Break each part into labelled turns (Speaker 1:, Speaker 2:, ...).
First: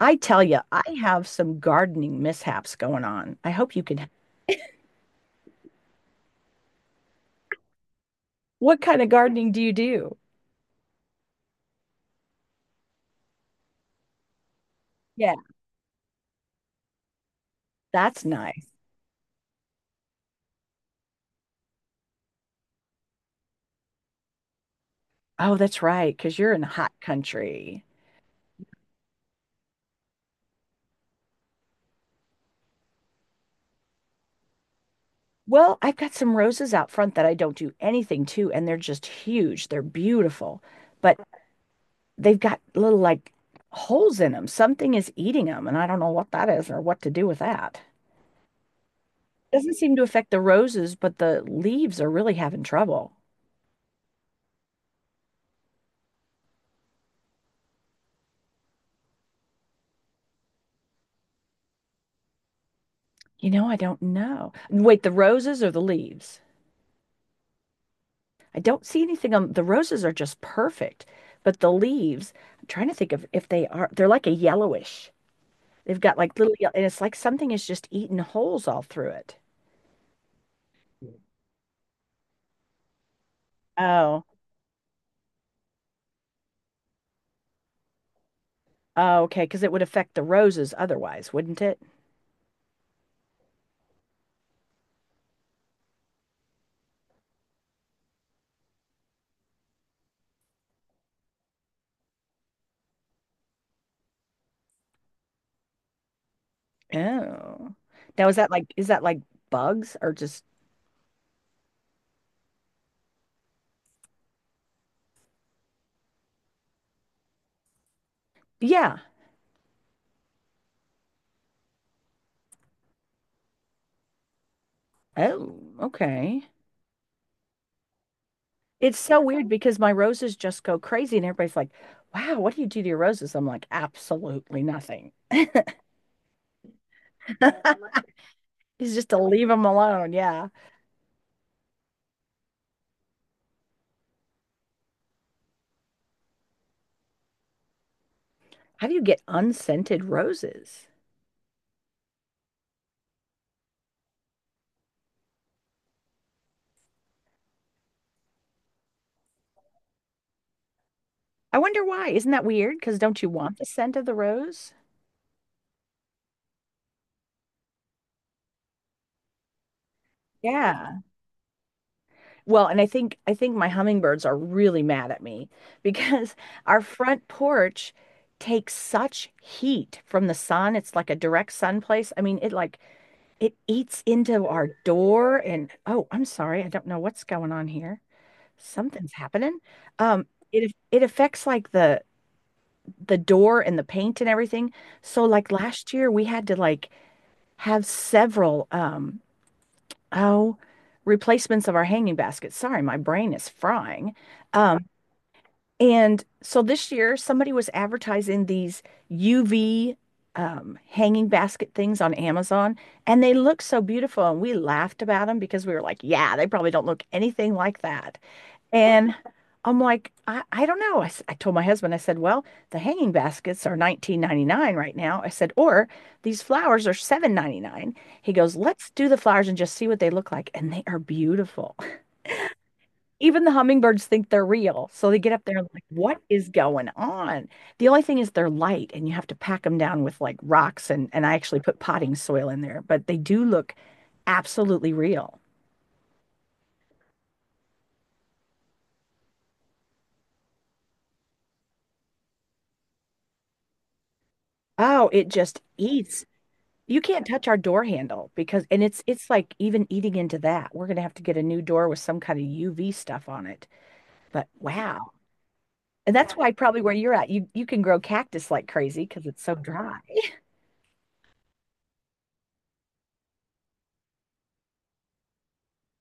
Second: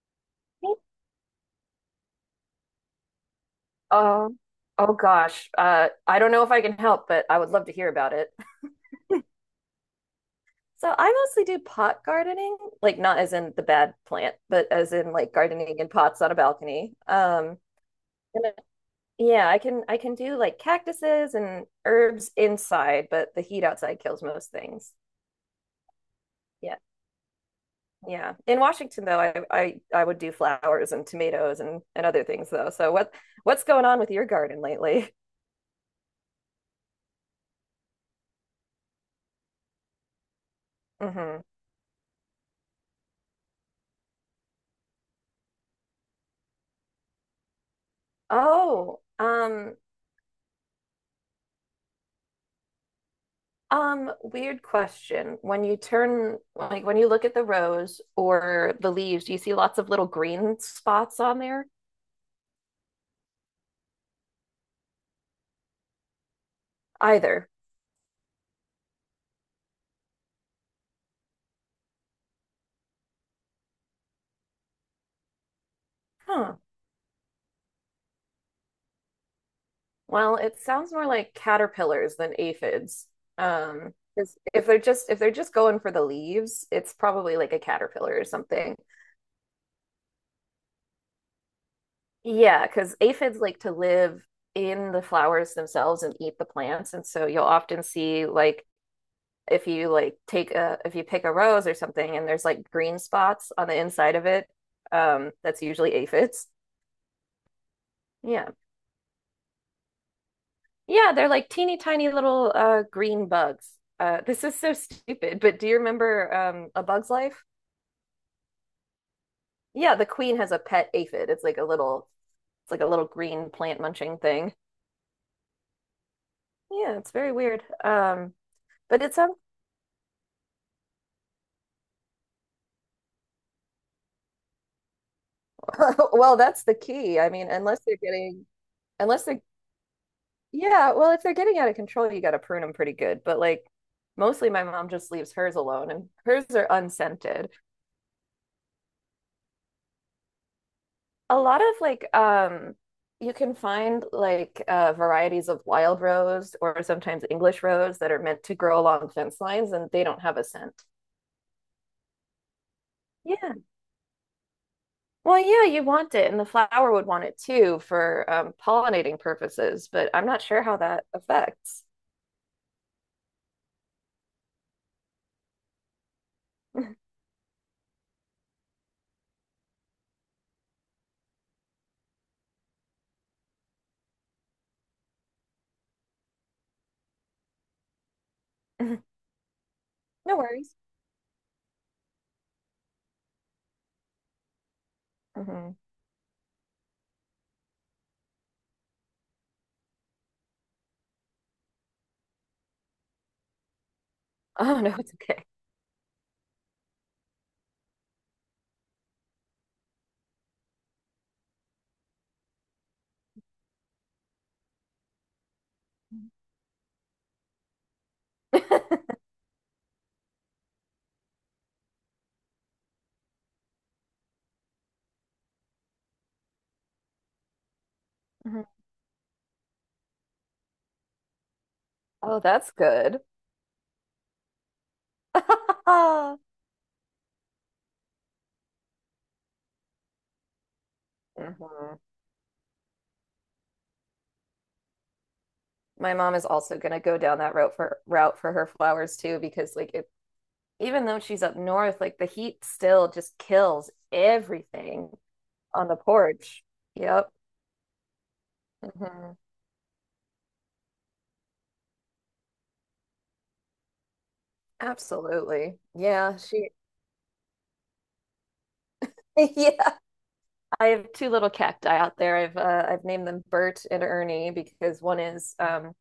Speaker 1: I tell you, I have some gardening mishaps going on. I hope you can.
Speaker 2: Oh, oh gosh. I don't know if I can help, but I would love to hear about it.
Speaker 1: What kind of gardening do you do?
Speaker 2: So I mostly do pot gardening, like not as in the bad plant, but as in like
Speaker 1: Yeah,
Speaker 2: gardening in pots on a balcony.
Speaker 1: that's
Speaker 2: And I-
Speaker 1: nice.
Speaker 2: yeah, I can do like cactuses and herbs inside, but the heat outside kills most things.
Speaker 1: Oh, that's right, because you're in a
Speaker 2: Yeah.
Speaker 1: hot country.
Speaker 2: Yeah. In Washington though, I would do flowers and tomatoes and other things though. So what's going on with your garden lately?
Speaker 1: Well, I've got some roses out front that I don't do anything to, and they're just huge. They're beautiful, but
Speaker 2: hmm
Speaker 1: they've got little like holes in them. Something is eating them, and I don't know what that is or what to do with that.
Speaker 2: Oh,
Speaker 1: Doesn't seem to affect the roses, but the leaves are really having trouble.
Speaker 2: Weird question. When you turn, like when you look at the rose or the leaves, do you see lots of little green spots on there?
Speaker 1: You know, I don't know. Wait, the roses or the leaves?
Speaker 2: Either.
Speaker 1: I don't see anything on the roses are just perfect, but the leaves, I'm trying to think of if they're like a yellowish. They've got like little,
Speaker 2: Huh.
Speaker 1: yellow, and it's like something is just eating holes all through it.
Speaker 2: Well, it sounds more like caterpillars than aphids.
Speaker 1: Oh,
Speaker 2: 'Cause if they're just going for the leaves, it's probably like a caterpillar or something.
Speaker 1: oh, okay, because it would affect the roses otherwise, wouldn't it?
Speaker 2: Yeah, because aphids like to live in the flowers themselves and eat the plants, and so you'll often see like if you like take a if you pick a rose or something and there's like green spots on the inside of it, that's usually aphids.
Speaker 1: Oh. Now is that
Speaker 2: Yeah.
Speaker 1: like is that like bugs or just
Speaker 2: Yeah, they're like teeny tiny little green bugs. This is so stupid, but do you remember A Bug's Life?
Speaker 1: yeah.
Speaker 2: Yeah, the queen has a pet aphid. It's like a little green plant munching thing.
Speaker 1: Oh, okay.
Speaker 2: Yeah, it's very weird.
Speaker 1: It's
Speaker 2: But it's
Speaker 1: so weird because my roses just go crazy and everybody's like, "Wow, what do you do to your roses?" I'm like, "Absolutely nothing."
Speaker 2: Well, that's the key. I mean, unless they're getting
Speaker 1: It's just to
Speaker 2: unless they're
Speaker 1: leave them alone. Yeah.
Speaker 2: yeah, well, if they're getting out of control, you got to prune them pretty good. But like mostly my mom just leaves hers alone and hers are unscented.
Speaker 1: How do you get unscented roses?
Speaker 2: A lot of you can find like varieties of wild rose or sometimes English rose that are meant to grow along fence lines and they don't have a scent.
Speaker 1: I wonder why. Isn't that weird? Because don't you
Speaker 2: Yeah.
Speaker 1: want the scent of the rose?
Speaker 2: Well, yeah, you want it and the flower would want it too for pollinating purposes, but I'm not sure how
Speaker 1: Yeah.
Speaker 2: that affects.
Speaker 1: Well, and I think my hummingbirds are really mad at me because our front porch takes such heat from the sun. It's like a direct sun place. I mean, it eats into our door and oh, I'm sorry. I don't know what's going on here. Something's happening. Um
Speaker 2: No
Speaker 1: it
Speaker 2: worries.
Speaker 1: it affects like the door and the paint and everything. So like
Speaker 2: Mhm.
Speaker 1: last year we had to like have several oh replacements of our hanging baskets. Sorry, my brain is frying.
Speaker 2: Oh
Speaker 1: Um,
Speaker 2: no, it's okay.
Speaker 1: and so this year somebody was advertising these UV hanging basket things on Amazon, and they look so beautiful and we laughed about them because we were like, yeah, they probably don't look anything like that. And I'm like, I don't know. I told my husband. I said, well, the hanging baskets are 19.99 right now. I said, or these flowers are 7.99. He goes,
Speaker 2: Mhm.
Speaker 1: let's do the flowers and just see what they look like. And they are beautiful.
Speaker 2: Oh, that's good.
Speaker 1: Even the hummingbirds think they're real. So they get up there and like, what is going on? The only thing is they're light and you have to pack them down with like rocks. And I actually put
Speaker 2: Mhm.
Speaker 1: potting soil in there, but they do look absolutely real.
Speaker 2: My mom is also gonna go down that route for her flowers too, because like it, even though she's up north, like the heat still just kills
Speaker 1: Oh,
Speaker 2: everything
Speaker 1: it just
Speaker 2: on the
Speaker 1: eats.
Speaker 2: porch.
Speaker 1: You can't
Speaker 2: Yep.
Speaker 1: touch our door handle because, and it's
Speaker 2: hmm
Speaker 1: like even eating into that. We're gonna have to get a new door with some kind of UV stuff on it. But wow.
Speaker 2: Absolutely.
Speaker 1: And that's
Speaker 2: Yeah,
Speaker 1: why
Speaker 2: she
Speaker 1: probably where you're at, you can grow cactus like crazy because it's so
Speaker 2: yeah.
Speaker 1: dry.
Speaker 2: I have two little cacti out there. I've named them Bert and Ernie because one is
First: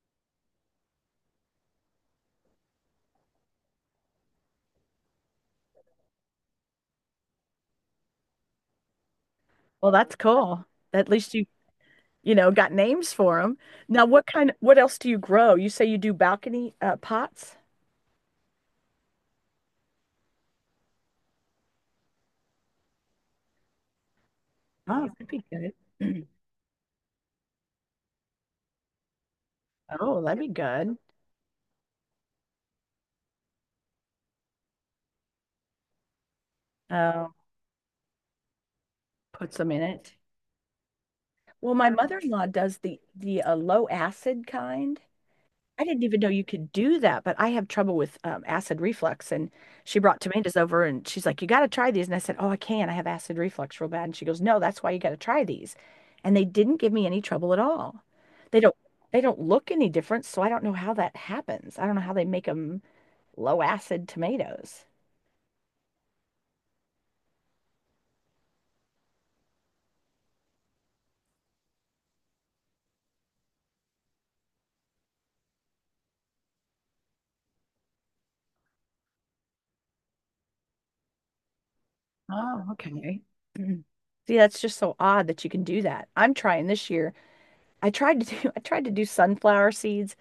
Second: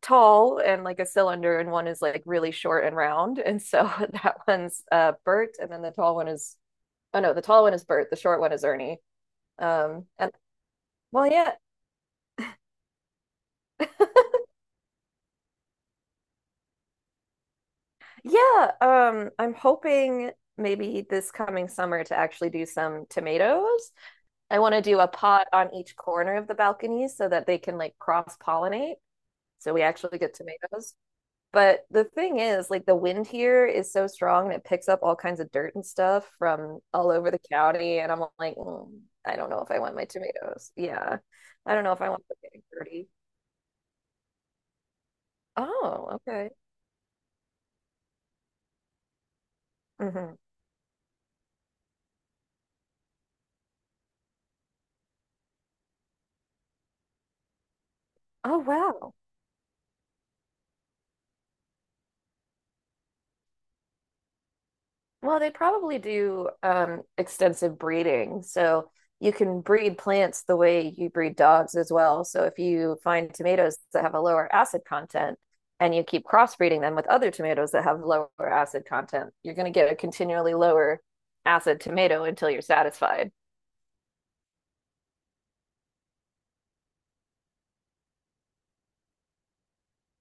Speaker 2: tall and like a cylinder, and one is like really short and round. And so that one's Bert, and then the tall one is oh no, the tall one is Bert, the short one is Ernie.
Speaker 1: Well, that's
Speaker 2: And
Speaker 1: cool. At
Speaker 2: well,
Speaker 1: least you
Speaker 2: yeah,
Speaker 1: you know got names for them. Now, what else do you grow? You say you do balcony pots?
Speaker 2: yeah. I'm hoping maybe this coming summer to actually do some tomatoes. I want to do
Speaker 1: Oh,
Speaker 2: a pot on each corner of the balcony so that they can like cross pollinate. So we actually
Speaker 1: oh,
Speaker 2: get
Speaker 1: that'd be
Speaker 2: tomatoes.
Speaker 1: good.
Speaker 2: But the thing is, like the wind here is so strong and it picks up all kinds of dirt and stuff from all
Speaker 1: Uh,
Speaker 2: over the county. And I'm like, "Mm, I don't
Speaker 1: Put
Speaker 2: know if
Speaker 1: some
Speaker 2: I
Speaker 1: in
Speaker 2: want my
Speaker 1: it.
Speaker 2: tomatoes. Yeah.
Speaker 1: Well,
Speaker 2: I don't
Speaker 1: my
Speaker 2: know if I want them
Speaker 1: mother-in-law
Speaker 2: getting
Speaker 1: does the
Speaker 2: dirty.
Speaker 1: the uh, low acid kind. I didn't
Speaker 2: Oh,
Speaker 1: even know you
Speaker 2: okay.
Speaker 1: could do that, but I have trouble with acid reflux. And she brought
Speaker 2: hmm
Speaker 1: tomatoes over and she's like, "You got to try these." And I said, "Oh, I can. I have acid reflux real bad." And she goes, "No, that's why you got to try these." And they didn't give me any trouble at all.
Speaker 2: Oh,
Speaker 1: They don't
Speaker 2: wow.
Speaker 1: they don't look any different, so I don't know how that happens. I don't know how they make them low acid tomatoes.
Speaker 2: Well, they probably do extensive breeding. So you can breed plants the way you breed dogs as well. So if you find tomatoes that have a lower acid content and you keep crossbreeding them with other tomatoes that have lower acid content, you're going to get a continually lower acid tomato until you're
Speaker 1: Oh, okay.
Speaker 2: satisfied.
Speaker 1: Mhm. See, that's just so odd that you can do that. I'm trying this year. I tried to do I tried to do sunflower seeds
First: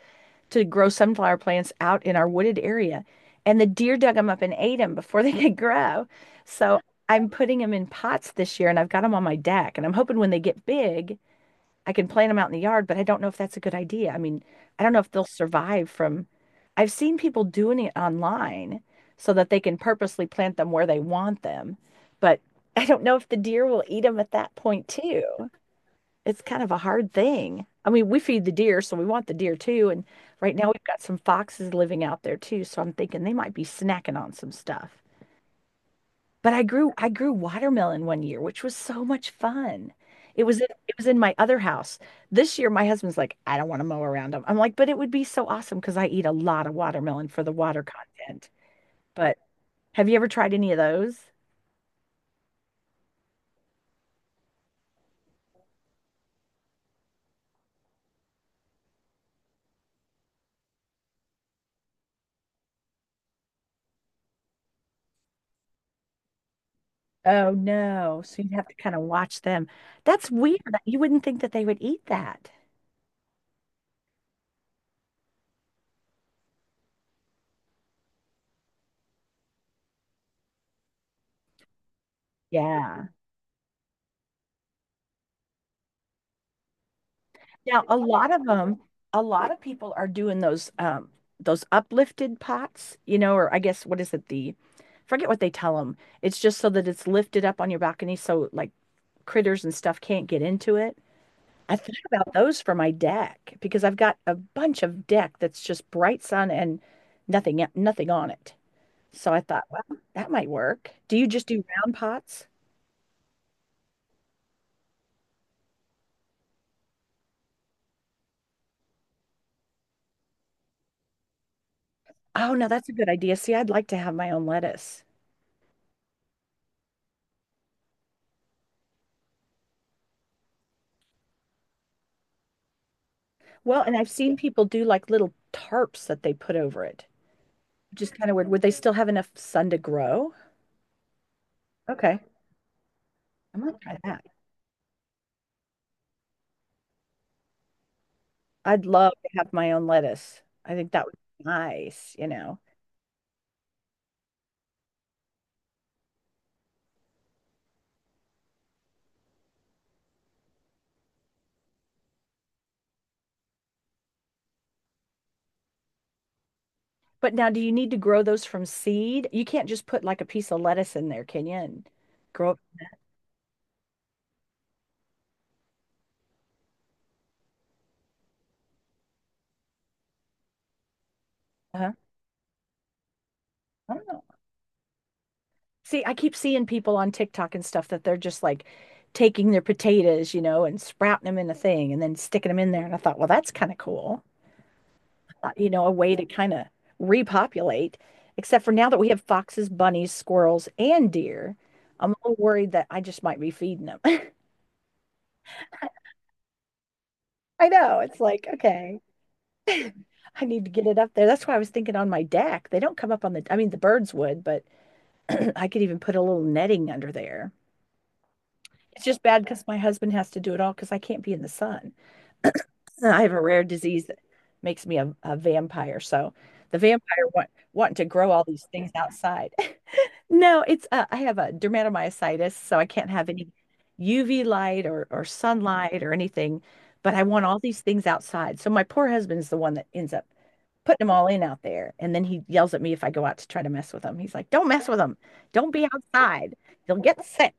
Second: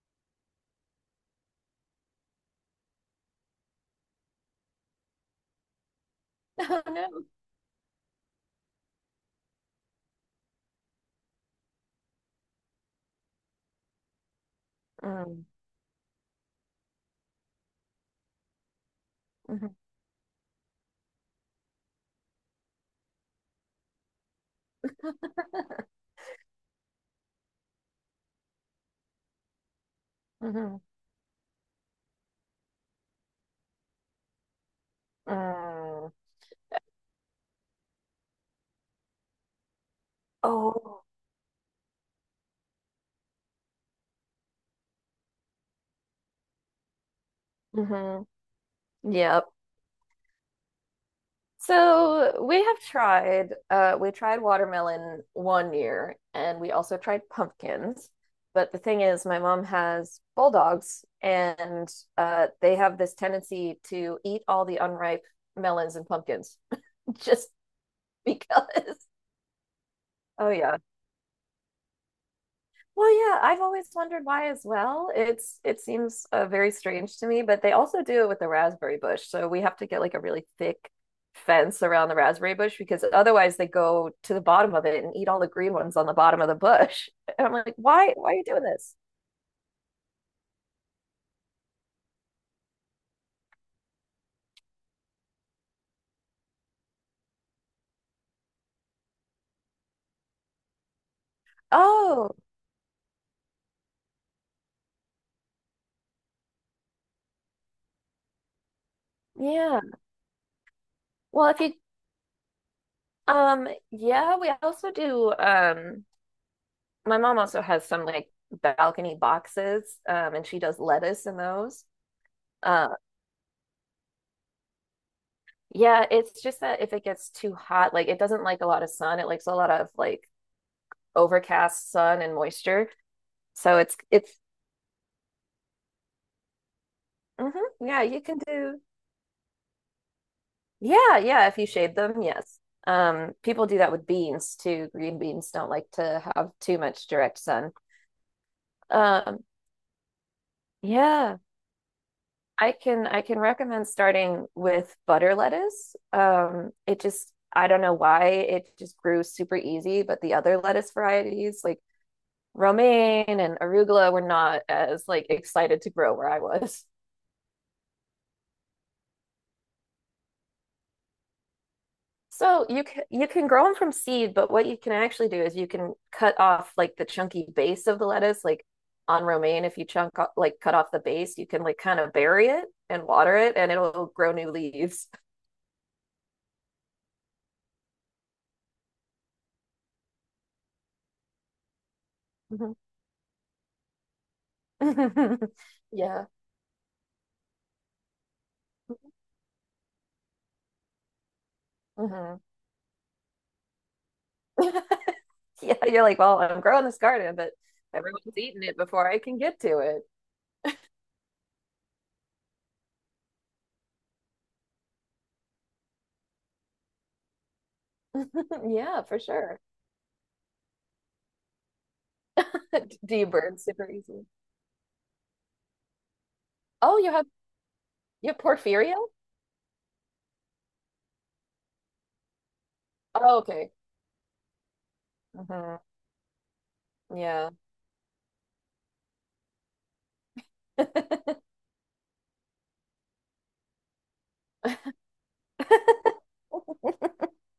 Speaker 1: to grow sunflower plants out in our wooded area. And the deer dug them up and ate them before they could grow. So
Speaker 2: Oh no.
Speaker 1: I'm putting them in pots this year and I've got them on my deck. And I'm hoping when they get big, I can plant them out in the yard, but I don't know if that's a good idea. I mean, I don't know if they'll
Speaker 2: Mm,
Speaker 1: survive from, I've seen people doing it online so that they
Speaker 2: mhm,
Speaker 1: can purposely plant them where they want them. But I don't know if the deer will eat them at that point too. It's kind of a hard thing. I mean, we feed the deer, so we want the deer too. And right now
Speaker 2: mhm,
Speaker 1: we've got some foxes living out there too, so I'm thinking they might be snacking on some stuff.
Speaker 2: mm.
Speaker 1: But I grew watermelon one year, which was so much fun. It was in, it
Speaker 2: Oh,
Speaker 1: was in my other house. This year my husband's like, "I don't want to mow around them." I'm like, but it would be so awesome because I eat a lot of watermelon for the water
Speaker 2: hmm
Speaker 1: content. But
Speaker 2: Yep.
Speaker 1: have you ever tried any of those?
Speaker 2: So we have tried, we tried watermelon one year and we also tried pumpkins. But the thing is, my mom has bulldogs and they have this tendency to eat all the unripe melons and pumpkins just
Speaker 1: Oh no. So you'd have to kind of
Speaker 2: because.
Speaker 1: watch them. That's
Speaker 2: Oh,
Speaker 1: weird.
Speaker 2: yeah.
Speaker 1: You wouldn't think that they would eat that.
Speaker 2: Well, yeah, I've always wondered why as well. It's it seems very strange to me, but they also do it with the raspberry bush. So we have to get like a really thick fence around the raspberry bush because
Speaker 1: Yeah.
Speaker 2: otherwise they go to the bottom of it and eat all the green ones on the bottom of the bush. And I'm like,
Speaker 1: Now,
Speaker 2: why are you doing this?
Speaker 1: a lot of people are doing those uplifted pots, or I guess what is it the forget what they tell them. It's just so that it's lifted up on your balcony so like critters and stuff can't get into it. I thought about
Speaker 2: Oh,
Speaker 1: those for my deck because I've got a bunch of deck that's just bright sun and nothing on it. So I thought,
Speaker 2: yeah.
Speaker 1: well, that might work. Do you just
Speaker 2: Well, if
Speaker 1: do
Speaker 2: you
Speaker 1: round pots?
Speaker 2: yeah, we also do my mom also has some like balcony boxes and she does lettuce in those.
Speaker 1: Oh no, that's a good idea. See, I'd like to have my own lettuce.
Speaker 2: Yeah, it's just that if it gets too hot, like it doesn't like a lot of sun. It likes a lot of like overcast sun and moisture. So
Speaker 1: Well, and
Speaker 2: it's
Speaker 1: I've seen
Speaker 2: it's
Speaker 1: people do like little tarps that they put over it,
Speaker 2: hmm yeah,
Speaker 1: which is
Speaker 2: you
Speaker 1: kind of
Speaker 2: can
Speaker 1: weird. Would they
Speaker 2: do
Speaker 1: still have enough sun to grow?
Speaker 2: yeah, yeah, if you shade
Speaker 1: Okay,
Speaker 2: them, yes.
Speaker 1: I
Speaker 2: People do
Speaker 1: might
Speaker 2: that
Speaker 1: try
Speaker 2: with
Speaker 1: that.
Speaker 2: beans too. Green beans don't like to have too much direct sun.
Speaker 1: I'd love to
Speaker 2: Um,
Speaker 1: have my own lettuce. I think that would
Speaker 2: yeah,
Speaker 1: be nice.
Speaker 2: I can recommend starting with butter lettuce. It just I don't know why it just grew super easy, but the other lettuce varieties like romaine and arugula were not as like excited to grow where I was.
Speaker 1: But now, do you need to grow those from seed? You can't just put like a piece of lettuce in there, can you? And grow.
Speaker 2: So you can grow them from seed, but what you can actually do is you can cut off like the chunky base of the lettuce, like on romaine. If you chunk like cut off the base, you can like
Speaker 1: Uh-huh.
Speaker 2: kind of bury it and water it, and
Speaker 1: I don't
Speaker 2: it'll
Speaker 1: know.
Speaker 2: grow new leaves.
Speaker 1: See, I keep seeing people on TikTok and stuff that they're just like taking their potatoes, and sprouting them in a thing and then sticking them in
Speaker 2: Mhm.
Speaker 1: there. And I thought, well, that's kind of cool. A way to
Speaker 2: Yeah.
Speaker 1: kind of repopulate. Except for now that we have foxes, bunnies, squirrels, and deer, I'm a
Speaker 2: hmm
Speaker 1: little worried that I just might be feeding them.
Speaker 2: Yeah, you're like, well, I'm growing this garden, but
Speaker 1: I know. It's
Speaker 2: everyone's
Speaker 1: like,
Speaker 2: eating it
Speaker 1: okay,
Speaker 2: before I can get to it.
Speaker 1: I need to get it up there. That's why I was thinking on my deck. They don't come up on the, I mean, the birds would, but I could even put a little netting under there.
Speaker 2: Yeah,
Speaker 1: It's
Speaker 2: for
Speaker 1: just bad
Speaker 2: sure.
Speaker 1: because my husband has to do it all because I can't be in the sun. And
Speaker 2: Do
Speaker 1: I
Speaker 2: you
Speaker 1: have a
Speaker 2: burn
Speaker 1: rare
Speaker 2: super
Speaker 1: disease that
Speaker 2: easily?
Speaker 1: makes me a vampire. So the
Speaker 2: Oh, you
Speaker 1: vampire
Speaker 2: have
Speaker 1: wanting to
Speaker 2: You
Speaker 1: grow
Speaker 2: have
Speaker 1: all these things
Speaker 2: porphyria?
Speaker 1: outside. No, it's I have a dermatomyositis, so I can't have
Speaker 2: Oh,
Speaker 1: any
Speaker 2: okay.
Speaker 1: UV light or
Speaker 2: hmm
Speaker 1: sunlight or anything. But I want
Speaker 2: Yeah.
Speaker 1: all these things outside. So my poor husband's the one that ends up putting them all in out there, and then he yells at me if I go out to try to mess with them. He's like, "Don't mess with them. Don't be outside. You'll get sick."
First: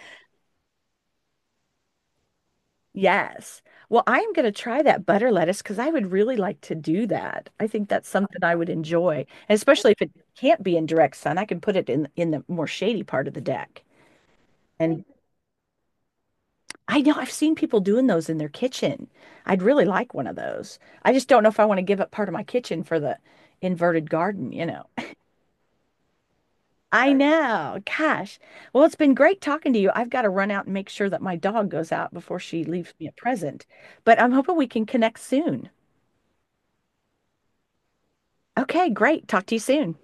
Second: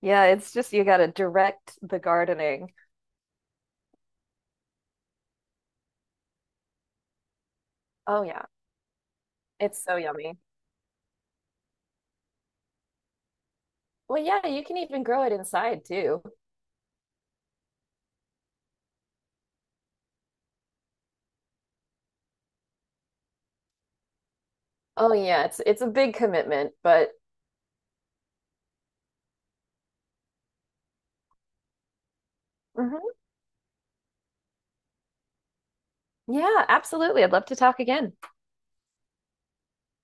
Speaker 2: Yeah, it's just you gotta direct the gardening.
Speaker 1: Yes. Well, I am going to try that butter lettuce because I would really like to do that. I think that's
Speaker 2: Oh
Speaker 1: something
Speaker 2: yeah,
Speaker 1: I would enjoy, and
Speaker 2: it's
Speaker 1: especially
Speaker 2: so
Speaker 1: if it
Speaker 2: yummy.
Speaker 1: can't be in direct sun. I can put it in the more shady part of the deck,
Speaker 2: Well, yeah, you can even
Speaker 1: and
Speaker 2: grow it inside too.
Speaker 1: I know I've seen people doing those in their kitchen. I'd really like one of those. I just don't know if I want to give up part of my kitchen for the inverted garden.
Speaker 2: Oh yeah, it's a big commitment,
Speaker 1: I, right,
Speaker 2: but
Speaker 1: know. Gosh. Well, it's been great talking to you. I've got to run out and make sure that my dog goes out before she leaves me a
Speaker 2: Mhm.
Speaker 1: present. But I'm hoping we can connect soon.
Speaker 2: Yeah, absolutely. I'd love to talk again.
Speaker 1: Okay, great. Talk to you soon.